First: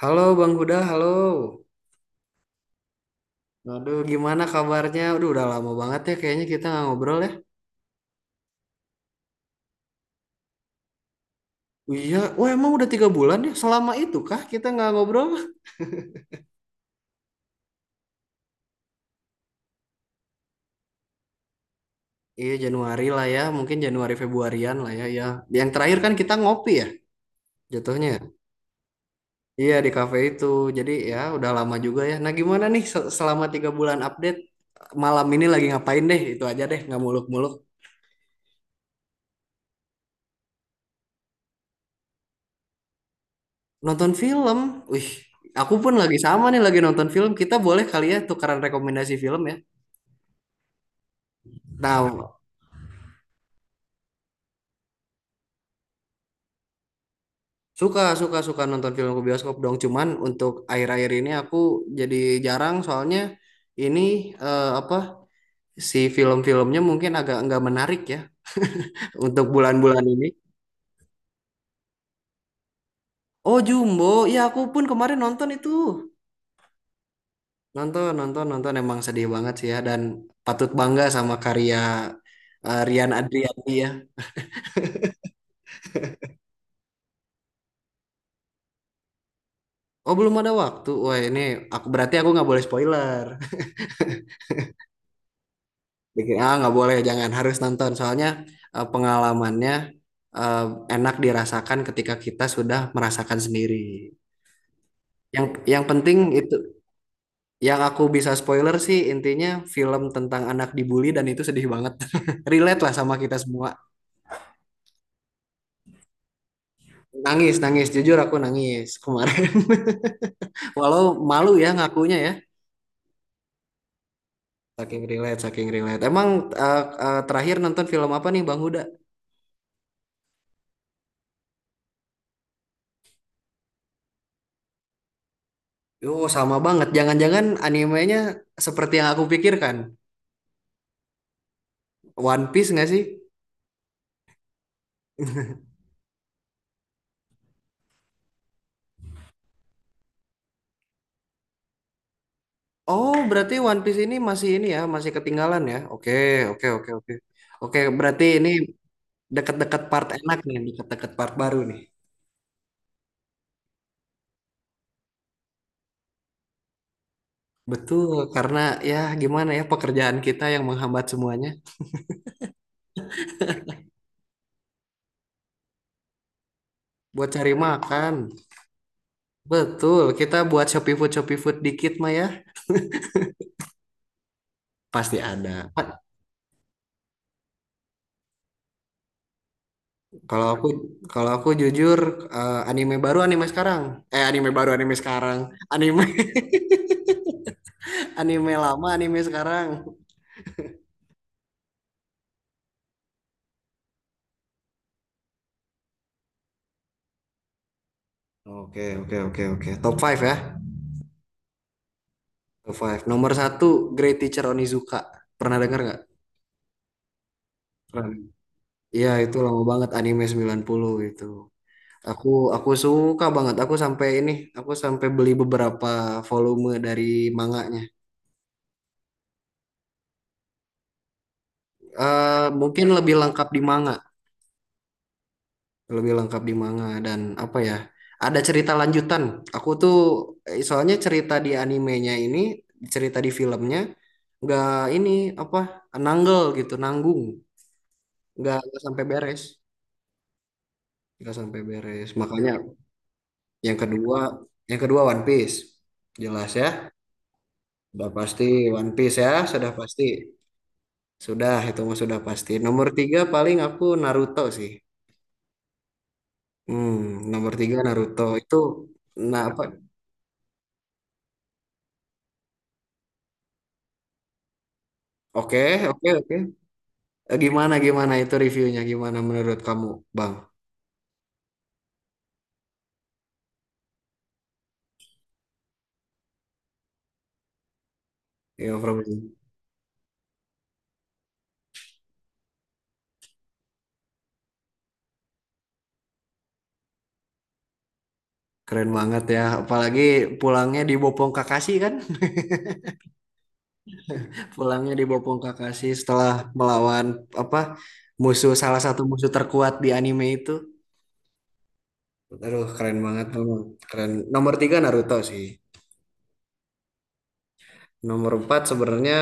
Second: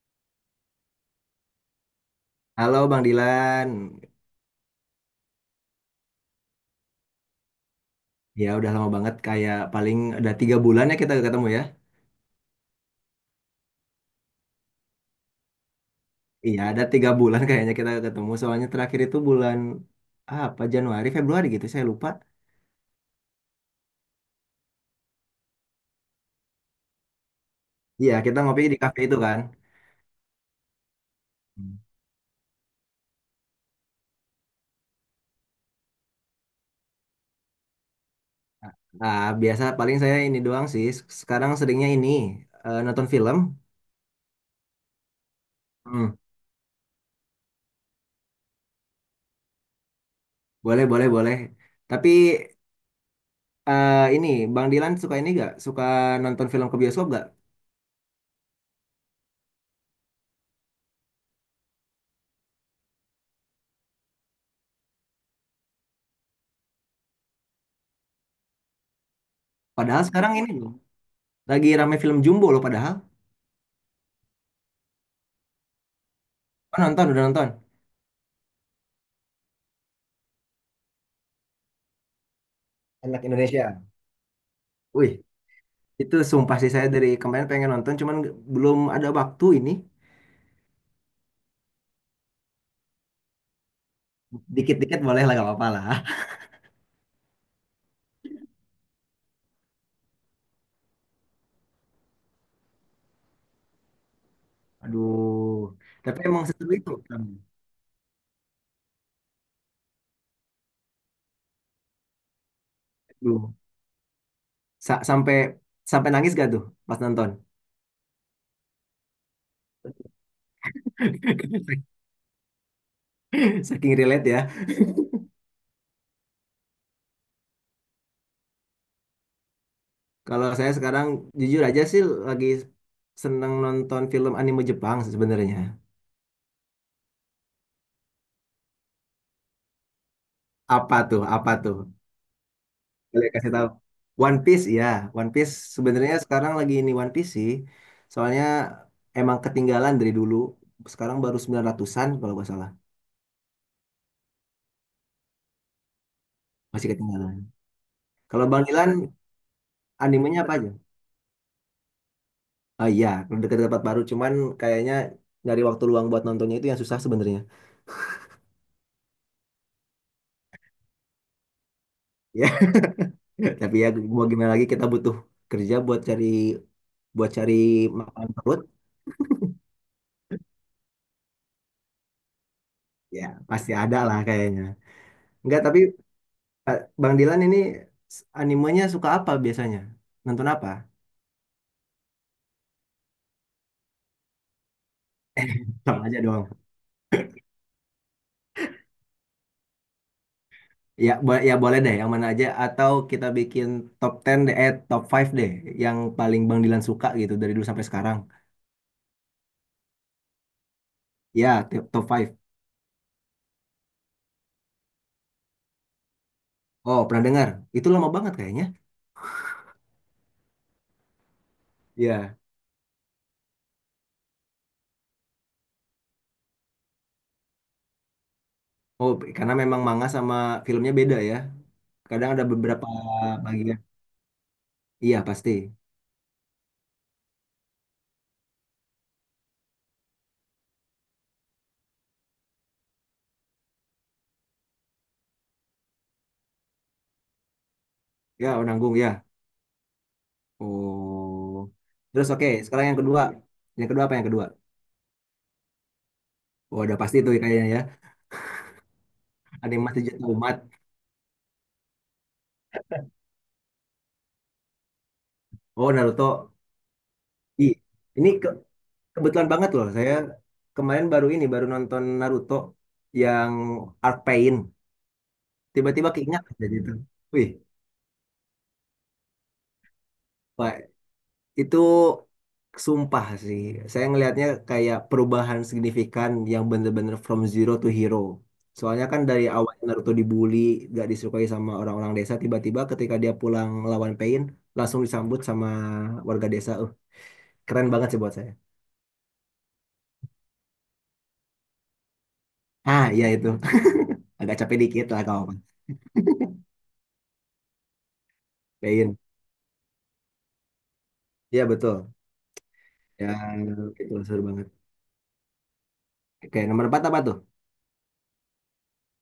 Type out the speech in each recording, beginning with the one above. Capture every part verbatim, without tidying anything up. Halo Bang Huda, halo. Halo Bang Dilan, Aduh, gimana kabarnya? Aduh, udah lama banget ya kayaknya kita nggak ngobrol ya. ya udah lama banget kayak paling ada tiga bulan ya kita ketemu ya. Iya, wah emang udah tiga bulan ya? Selama itu kah kita nggak ngobrol? Iya ada tiga bulan kayaknya kita ketemu soalnya terakhir itu bulan apa Januari Februari gitu saya lupa. Iya, Januari lah ya. Mungkin Januari Februarian lah ya. Ya, yang terakhir kan kita ngopi ya, jatuhnya, Iya ya? kita ngopi di kafe itu kan. Iya, di kafe itu. Jadi ya udah lama Hmm. juga ya. Nah, gimana nih se- selama tiga bulan update? Malam ini lagi ngapain deh? Itu aja deh, nggak muluk-muluk. Nah biasa paling saya ini doang sih. Sekarang seringnya ini eh, nonton film. Nonton film. Wih, aku pun Hmm, lagi sama nih lagi nonton film. Kita boleh kali ya tukaran rekomendasi film ya. boleh boleh boleh. Tapi Nah, eh, ini Bang Dilan suka ini gak? Suka nonton film ke bioskop gak? suka, suka, suka nonton film ke bioskop dong. Cuman untuk akhir-akhir ini aku jadi jarang soalnya ini eh, apa si film-filmnya mungkin agak nggak menarik ya untuk Padahal bulan-bulan ini. sekarang ini loh, lagi rame film Jumbo loh padahal. Oh Jumbo, ya aku pun kemarin nonton itu. Oh, nonton udah nonton. Nonton, nonton, nonton emang sedih banget sih ya dan patut bangga sama karya eh, Rian Anak Indonesia. Adriani ya. Wih, itu sumpah sih saya dari kemarin pengen nonton, cuman nggak- belum ada waktu ini. Oh belum ada waktu. Wah ini aku berarti aku nggak boleh spoiler. Dikit-dikit boleh lah, gak apa-apa lah. Bikin- Ah, nggak boleh, jangan harus nonton. Soalnya eh, pengalamannya eh, enak dirasakan ketika kita sudah merasakan sendiri. Yang Aduh, yang tapi penting emang itu, seseru itu. yang aku bisa spoiler sih intinya film tentang anak dibully dan itu sedih banget. Relate lah sama kita Aduh, semua. Sa- sampai sampai nangis gak tuh pas nonton? Nangis, nangis. Jujur aku nangis kemarin. Walau malu ya ngakunya ya. Saking relate ya. Saking relate, saking relate. Emang eh, eh, terakhir nonton film apa nih Bang Huda? Kalau saya sekarang jujur aja sih lagi seneng nonton film anime Jepang sebenarnya. Yo, sama banget. Jangan-jangan animenya seperti yang aku pikirkan. Apa tuh? Apa tuh? One Piece nggak sih? Boleh kasih tahu. One Piece ya, One Piece sebenarnya sekarang lagi ini One Piece sih. Soalnya emang ketinggalan dari dulu. Sekarang baru sembilan ratusan-an kalau nggak salah. Oh, berarti One Piece ini masih ini ya, masih ketinggalan ya? Oke, oke, Masih oke, oke. ketinggalan. Oke, berarti Kalau ini Bang Ilan deket-deket part enak animenya apa nih, aja? deket-deket part baru nih. Oh iya, dekat-dekat baru cuman kayaknya dari waktu luang buat nontonnya itu yang susah sebenarnya. Betul, karena ya gimana ya pekerjaan kita yang menghambat semuanya. Ya, tapi ya mau gimana lagi kita butuh kerja buat cari Buat buat cari cari makan. makan perut. Betul, kita buat Shopee Food, Shopee Food dikit mah ya. Ya, pasti ada lah kayaknya. Pasti Enggak, ada. tapi Pa- eh, Bang Dilan ini s- animenya suka apa biasanya? Kalau Nonton aku apa? kalau aku jujur eh, anime baru anime sekarang. Eh anime baru anime sekarang. Anime Sama aja dong. anime lama anime sekarang. Ya, bo- ya boleh deh yang mana aja atau kita bikin top sepuluh deh, eh top lima deh yang paling Bang Dilan suka gitu dari dulu sampai sekarang. Oke, oke, oke, oke. Top five ya. Ya, ti- top lima. Top five. Nomor satu, Great Teacher Onizuka. Pernah dengar nggak? Oh, pernah dengar. Itu lama Pernah. banget kayaknya. Iya, itu lama banget anime sembilan puluh itu. Aku Ya. aku suka banget. Aku sampai ini, aku sampai beli beberapa volume dari manganya. Oh, karena memang manga sama filmnya beda ya. Kadang ada Eh, mungkin beberapa lebih lengkap di bagian. manga, Iya, pasti. lebih lengkap di manga dan apa ya? Ada cerita lanjutan. Aku tuh eh, soalnya cerita di animenya ini, cerita di filmnya nggak ini apa? Nanggel gitu, nanggung. Ya, nggak oh, nggak nanggung sampai ya. beres, nggak sampai Oh. beres Terus oke, makanya sekarang yang kedua. yang Yang kedua apa kedua yang kedua? yang kedua One Piece jelas Oh, ya, udah pasti tuh kayaknya ya. sudah pasti. One Piece ya, sudah pasti, Animasi Jatuh Umat. sudah itu mah sudah pasti. Nomor tiga paling aku Naruto sih. Oh, Naruto. Hmm, nomor Ih, tiga Naruto ini ke itu. Nah Kebetulan apa, banget loh, saya kemarin baru ini, baru nonton Naruto yang Arc Pain. oke oke Tiba-tiba oke. keinget aja gitu. Eh, Wih, gimana gimana itu reviewnya, gimana menurut kamu Bang? Pak, itu sumpah sih. Saya ngelihatnya kayak perubahan signifikan yang bener-bener from zero to hero. Ya Soalnya kan Frozen dari awal Naruto dibully, gak disukai sama orang-orang desa, tiba-tiba ketika dia pulang lawan Pain, langsung disambut sama warga desa. Uh, keren banget sih buat saya. keren banget ya, apalagi pulangnya dibopong Kakashi kan. Ah, iya itu. Agak capek Pulangnya dikit lah dibopong kawan. Kakashi setelah melawan apa musuh, salah satu Pain. musuh terkuat di anime itu. Iya betul. Aduh, keren banget Ya, memang. Keren. itu seru Nomor banget. tiga Naruto sih. Oke, nomor empat apa tuh? Nomor empat sebenarnya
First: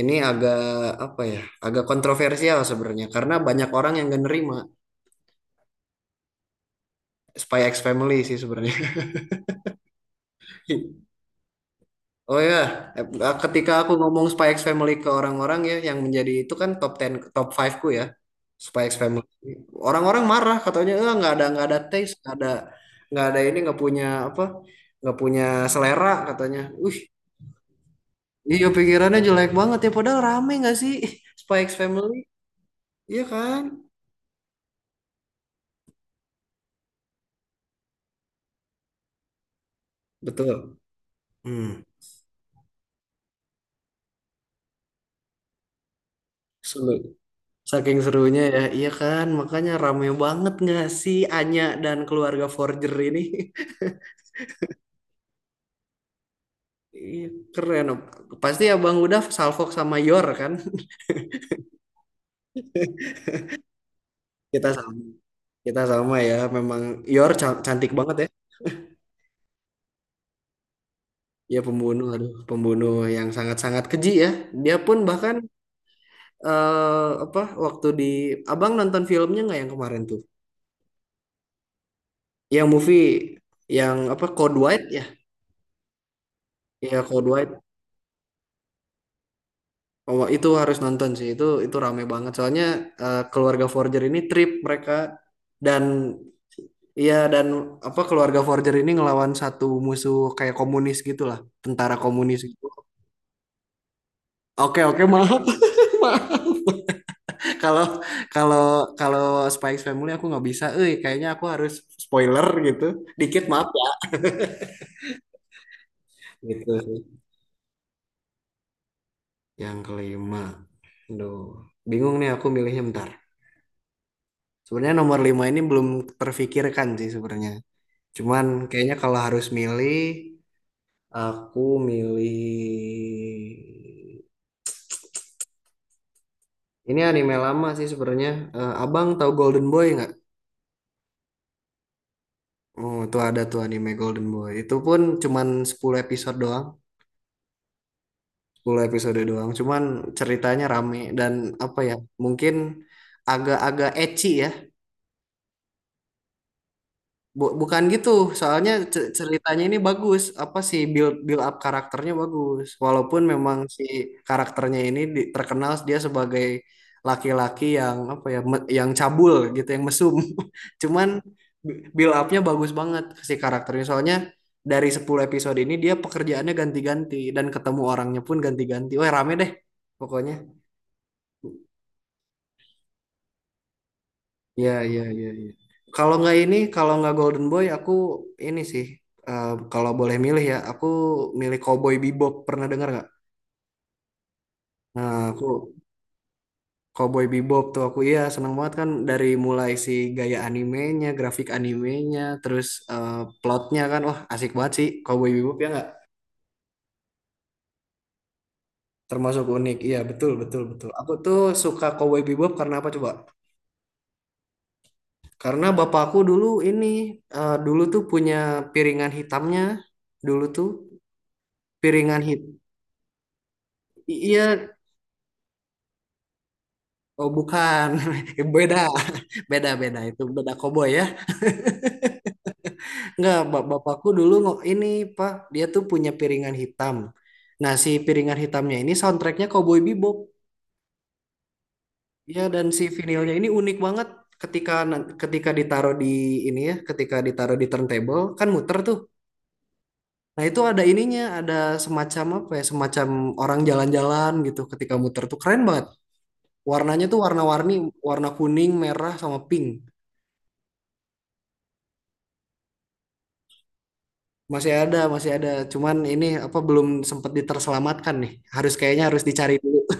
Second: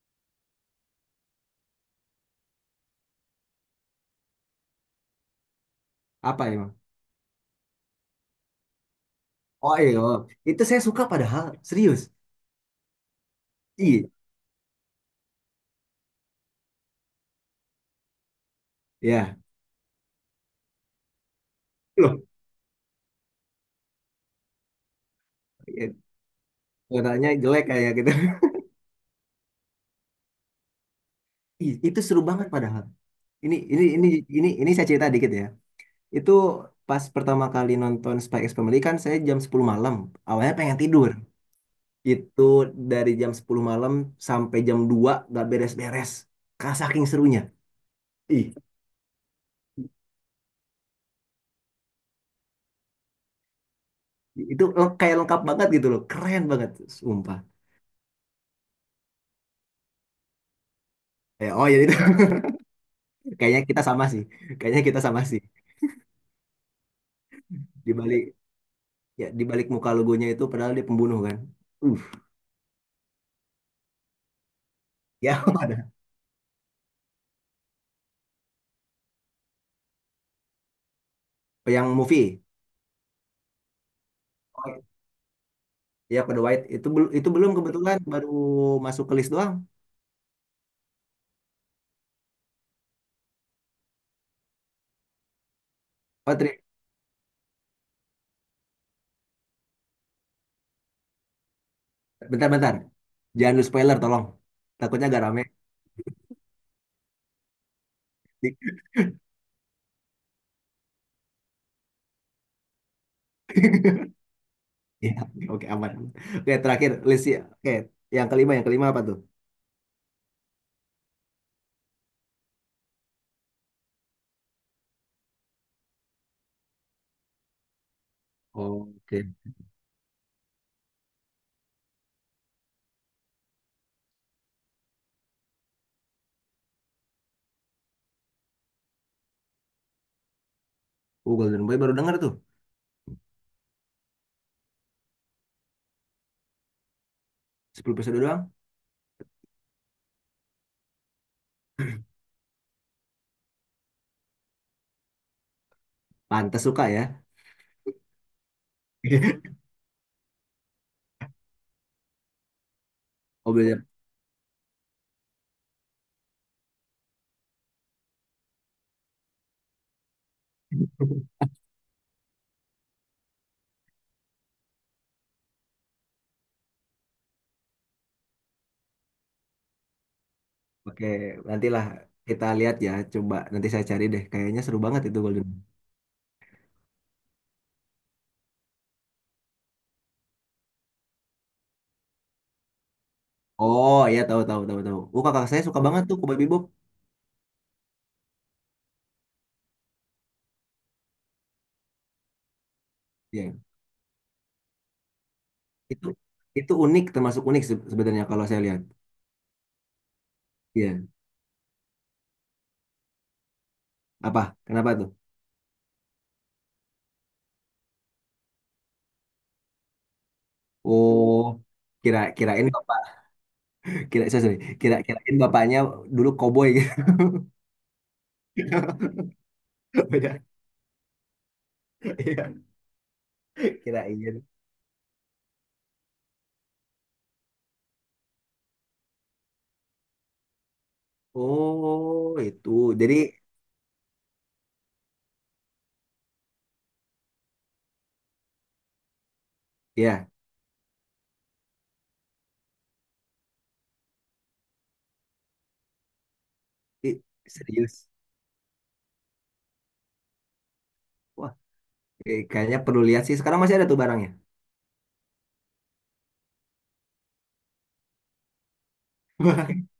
ini agak apa ya? Agak kontroversial sebenarnya karena banyak orang yang gak nerima Apa emang? Spy X Family sih sebenarnya. Oh iya, oh. Itu saya suka padahal, serius. Oh ya, eh, ketika aku Iya, ngomong Spy X Family ke orang-orang ya, yang menjadi itu kan top sepuluh, top lima ku ya, Spy X Family. ya. Orang-orang marah katanya, eh nggak ada, nggak ada taste, Loh, nggak ada nggak ada ini, nggak punya apa, nggak punya iya, selera katanya. Wih, warnanya jelek kayak gitu. iya pikirannya jelek banget ya, padahal rame nggak sih Spy X Ih, itu Family? seru banget padahal. Iya Ini kan, ini ini ini ini saya cerita dikit ya. Itu pas pertama kali nonton Spy X Family kan saya jam sepuluh malam. Awalnya pengen betul. tidur. Hmm. Itu dari jam sepuluh malam sampai jam dua gak beres-beres. Ka- Seru. Saking serunya. Saking serunya Ih, ya, iya kan, makanya rame banget nggak sih Anya dan keluarga Forger ini. itu leng- kayak lengkap banget gitu loh. Keren banget, Iya, sumpah. keren. Pasti Abang udah Salfok sama Yor kan? Ya, oh ya. Kayaknya kita sama sih. Kita Kayaknya kita sama. sama sih. Kita sama ya. Memang Yor ca- cantik Di banget ya. balik ya di balik muka logonya itu padahal dia pembunuh kan. Ya Uh, pembunuh, aduh, pembunuh yang sangat-sangat keji ya. Dia pun ya bahkan ada. eh, apa waktu di Abang nonton filmnya nggak yang kemarin tuh? Yang movie. Yang movie, yang apa Code Oh, White ya? ya Kode White itu Ya belum Code itu belum White. kebetulan baru masuk ke list doang. Oh, itu harus nonton sih. Itu itu rame banget. Soalnya eh, keluarga Forger ini trip mereka dan Oh, tri- iya dan apa keluarga Forger ini ngelawan satu musuh kayak komunis gitulah, tentara komunis gitu. bentar-bentar. Jangan lu spoiler tolong. Oke oke Takutnya agak maaf. rame. maaf. Kalau kalau kalau Spikes Family aku nggak bisa, eh kayaknya aku harus spoiler gitu, dikit maaf ya. Ya, oke aman. Oke, Gitu terakhir sih. list ya. Oke, yang kelima, yang kelima apa tuh? Yang kelima, aduh bingung nih aku milihnya bentar. Sebenarnya nomor lima ini belum terfikirkan sih sebenarnya. Cuman kayaknya kalau Oke. harus milih, aku milih ini anime lama sih sebenarnya. Eh, Abang tahu Golden Boy nggak? Uh, Golden Boy baru denger tuh. Oh, tuh ada tuh anime Golden Boy. Itu pun cuman sepuluh episode doang, Sepuluh episode doang. sepuluh episode doang. Cuman ceritanya rame dan apa ya? Mungkin agak-agak ecchi ya. Pantes suka ya. Bu- bukan gitu, soalnya ce- ceritanya ini bagus, apa sih build build up karakternya bagus. Walaupun memang si Mobilnya. karakternya ini di- terkenal dia sebagai laki-laki yang apa ya, me- yang cabul gitu, yang mesum. Cuman bu- build upnya bagus banget si karakternya. Soalnya dari sepuluh episode ini dia pekerjaannya ganti-ganti dan ketemu orangnya pun ganti-ganti. Wah, rame deh pokoknya. Oke, nantilah kita lihat ya. Coba nanti saya cari deh. Kayaknya Iya, seru iya, banget itu iya, Golden. iya. Kalau nggak ini, kalau nggak Golden Boy, aku ini sih. Eh, kalau boleh milih ya, aku milih Cowboy Bebop. Pernah dengar nggak? Oh iya tahu tahu tahu tahu. Oh Nah, aku kakak saya suka banget tuh Cowboy Bebop. Cowboy Bebop tuh aku iya seneng banget kan dari mulai si gaya animenya, grafik animenya, terus eh, Iya. plotnya kan, wah asik banget sih Cowboy Bebop ya nggak? Itu itu unik termasuk unik se- sebenarnya kalau saya lihat. Termasuk unik, iya betul betul betul. Iya. Aku tuh suka Cowboy Bebop karena apa coba? Apa? Kenapa tuh? Karena bapakku dulu ini, eh, dulu tuh punya piringan hitamnya, dulu tuh Oh kira piringan hit kirain bapak. I- kira sorry, sorry. iya, Kira kirain bapaknya dulu koboi gitu. oh bukan. Beda, beda, beda itu Beda. beda koboi ya. Iya. Enggak, bap- bapakku dulu Kirain. ngo- ini Pak, dia tuh punya piringan hitam. Nah, si piringan hitamnya ini soundtracknya Cowboy Bebop. Oh Ya, dan itu. si Jadi vinilnya ini unik banget. Ketika nan- ketika ditaruh di ini ya, ketika ditaruh di turntable kan muter tuh. ya Nah, itu ada ininya, ada semacam apa ya, semacam orang jalan-jalan gitu ketika muter tuh keren banget. Warnanya tuh i- warna-warni, serius. warna kuning, merah sama pink. Wah eh, kayaknya perlu lihat sih. Sekarang masih ada tuh barangnya. Masih ada, masih ada. Cuman ini apa belum sempat diterselamatkan nih. Harus kayaknya harus dicari dulu.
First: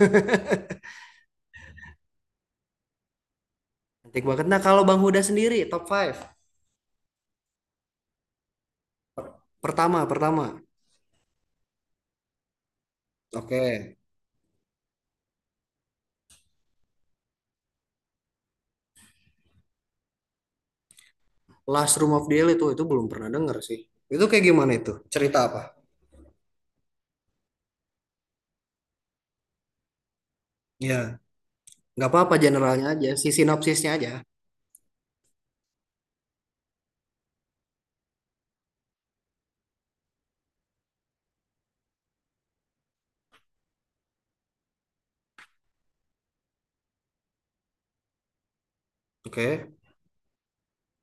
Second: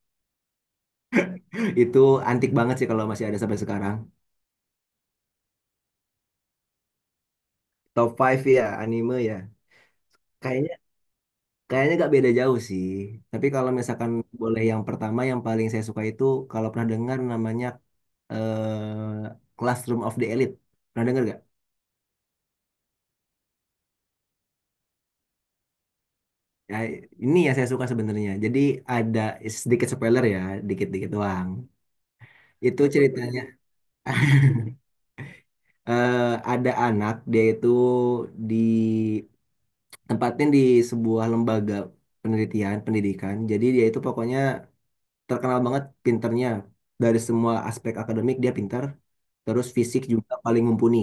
Itu antik banget sih kalau masih ada sampai sekarang. Cantik banget. Nah, kalau Bang Huda sendiri top lima. Top five ya, anime ya. Pertama, pertama. Kayaknya kayaknya nggak beda jauh sih. Tapi Oke. kalau misalkan boleh yang pertama yang paling saya suka itu kalau pernah dengar namanya eh, Classroom of the Elite. Pernah dengar nggak? Last Room of the Elite tuh itu belum pernah denger sih. Itu kayak gimana itu? Cerita apa? Ya, ini yang saya suka sebenarnya. Jadi ada sedikit spoiler ya, Ya, dikit-dikit doang. nggak apa-apa Itu generalnya aja, si ceritanya sinopsisnya aja. eh, ada anak dia itu di tempatin di sebuah lembaga penelitian pendidikan. Jadi dia itu pokoknya terkenal banget pinternya dari semua aspek akademik dia pintar terus Oke. fisik juga paling mumpuni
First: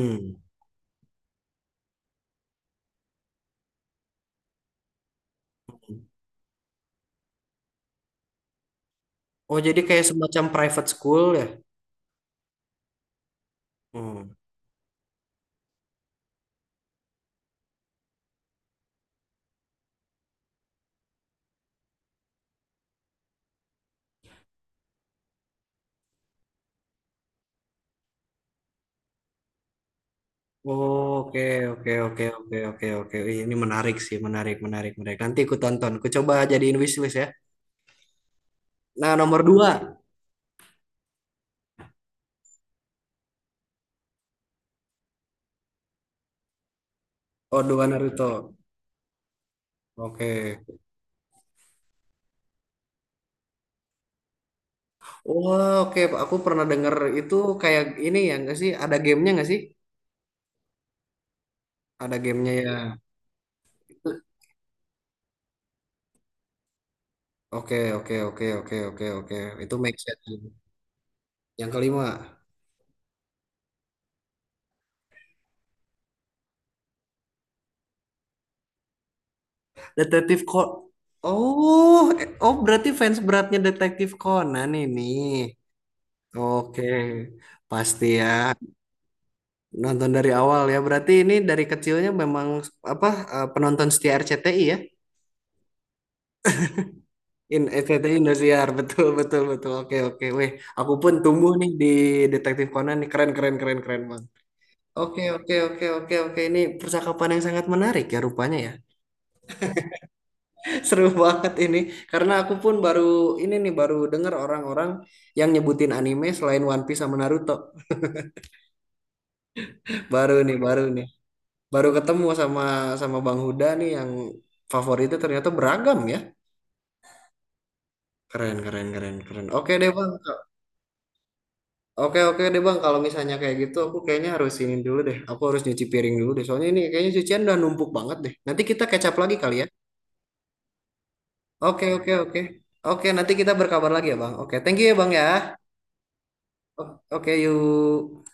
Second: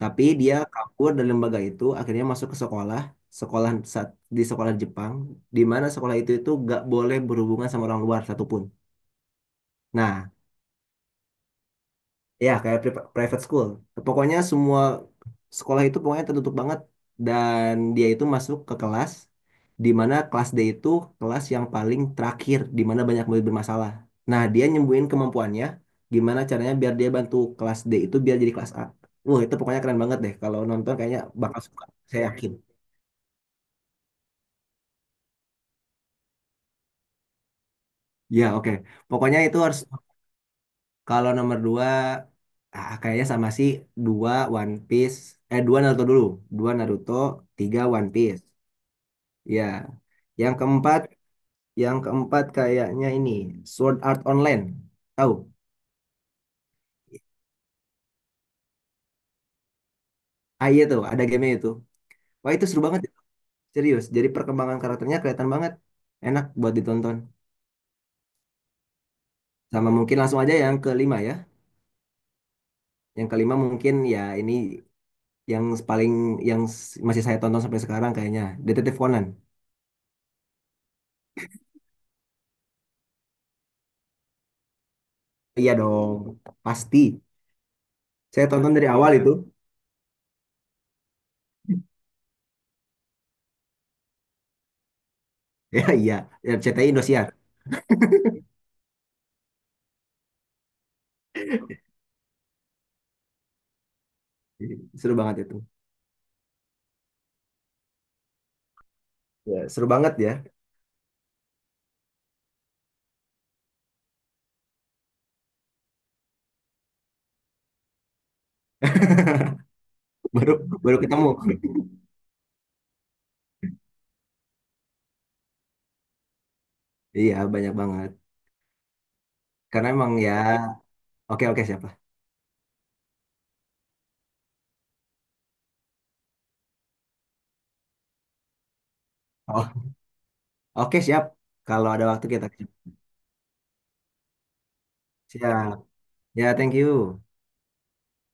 tapi dia kabur dari lembaga itu akhirnya masuk ke sekolah sekolah saat- di sekolah Jepang di mana sekolah itu itu gak boleh berhubungan sama orang luar satupun Oh, jadi kayak nah semacam private school ya? ya, kayak pri- private school. Hmm. Pokoknya semua sekolah itu pokoknya tertutup banget dan dia itu masuk ke kelas di mana kelas D itu kelas yang paling terakhir di mana banyak murid bermasalah. Nah, dia nyembuhin kemampuannya gimana caranya biar dia bantu kelas D itu biar jadi kelas A. Wah, itu pokoknya keren banget deh. Kalau nonton Oh, kayaknya oke, bakal suka. oke, Saya oke, yakin. oke, oke, oke. Ih, ini menarik sih, menarik, menarik, menarik. Nanti aku tonton. Aku coba jadiin wishlist ya. Ya, oke. Nah, Pokoknya nomor itu dua. harus. Kalau nomor dua ah, kayaknya sama sih. Dua One Piece. Eh, dua Naruto dulu. Dua Naruto, Oh, tiga dua One Piece. Naruto. Ya. Yang Oke. keempat, yang keempat kayaknya ini Sword Art Online. Tahu? Oh, oke. Aku pernah denger itu kayak ini ya nggak sih? Ada gamenya nggak sih? Ah iya tuh, ada game itu. Ada gamenya Wah itu ya. seru banget, serius. Itu- Jadi perkembangan karakternya kelihatan banget. Enak buat ditonton. oke, oke, oke, oke, oke, oke. Itu Sama make mungkin sense. langsung aja yang kelima ya. Yang kelima, Yang kelima mungkin ya ini yang paling yang s- masih saya tonton sampai sekarang kayaknya Detektif Conan. Detektif Conan. Oh, eh, oh berarti fans beratnya Detektif Conan ini. Iya dong, Oke, pasti. pasti ya. Saya tonton dari awal itu. Nonton dari awal ya. Berarti ini dari kecilnya memang apa eh, penonton setia R C T I ya? Ya iya, ya, C T I Indosiar. In S C T I Indosiar, betul betul betul. Oke oke, weh, aku pun tumbuh nih di Detektif Conan nih keren keren keren keren bang. Seru Oke banget oke itu. oke oke oke ini percakapan yang sangat menarik ya rupanya ya. Ya, seru banget ya. Seru banget ini karena aku pun baru ini nih baru dengar orang-orang yang nyebutin anime selain One Piece sama Naruto. Baru Baru nih baru baru nih ketemu. baru ketemu sama sama Bang Huda nih yang favoritnya ternyata beragam ya. Iya, banyak banget. Keren keren keren keren. Oke Karena deh bang, emang ya, oke oke siap lah. oke oke deh bang, kalau misalnya kayak gitu aku kayaknya harus ini dulu deh. Aku harus nyuci piring dulu deh. Soalnya ini kayaknya cucian udah numpuk banget deh. Nanti kita kecap lagi kali ya. Oh, oke siap. Oke Kalau ada oke waktu oke. kita siap. Oke nanti kita berkabar lagi ya bang. Oke thank you ya bang ya. Ya, thank O- you. Oke yuk.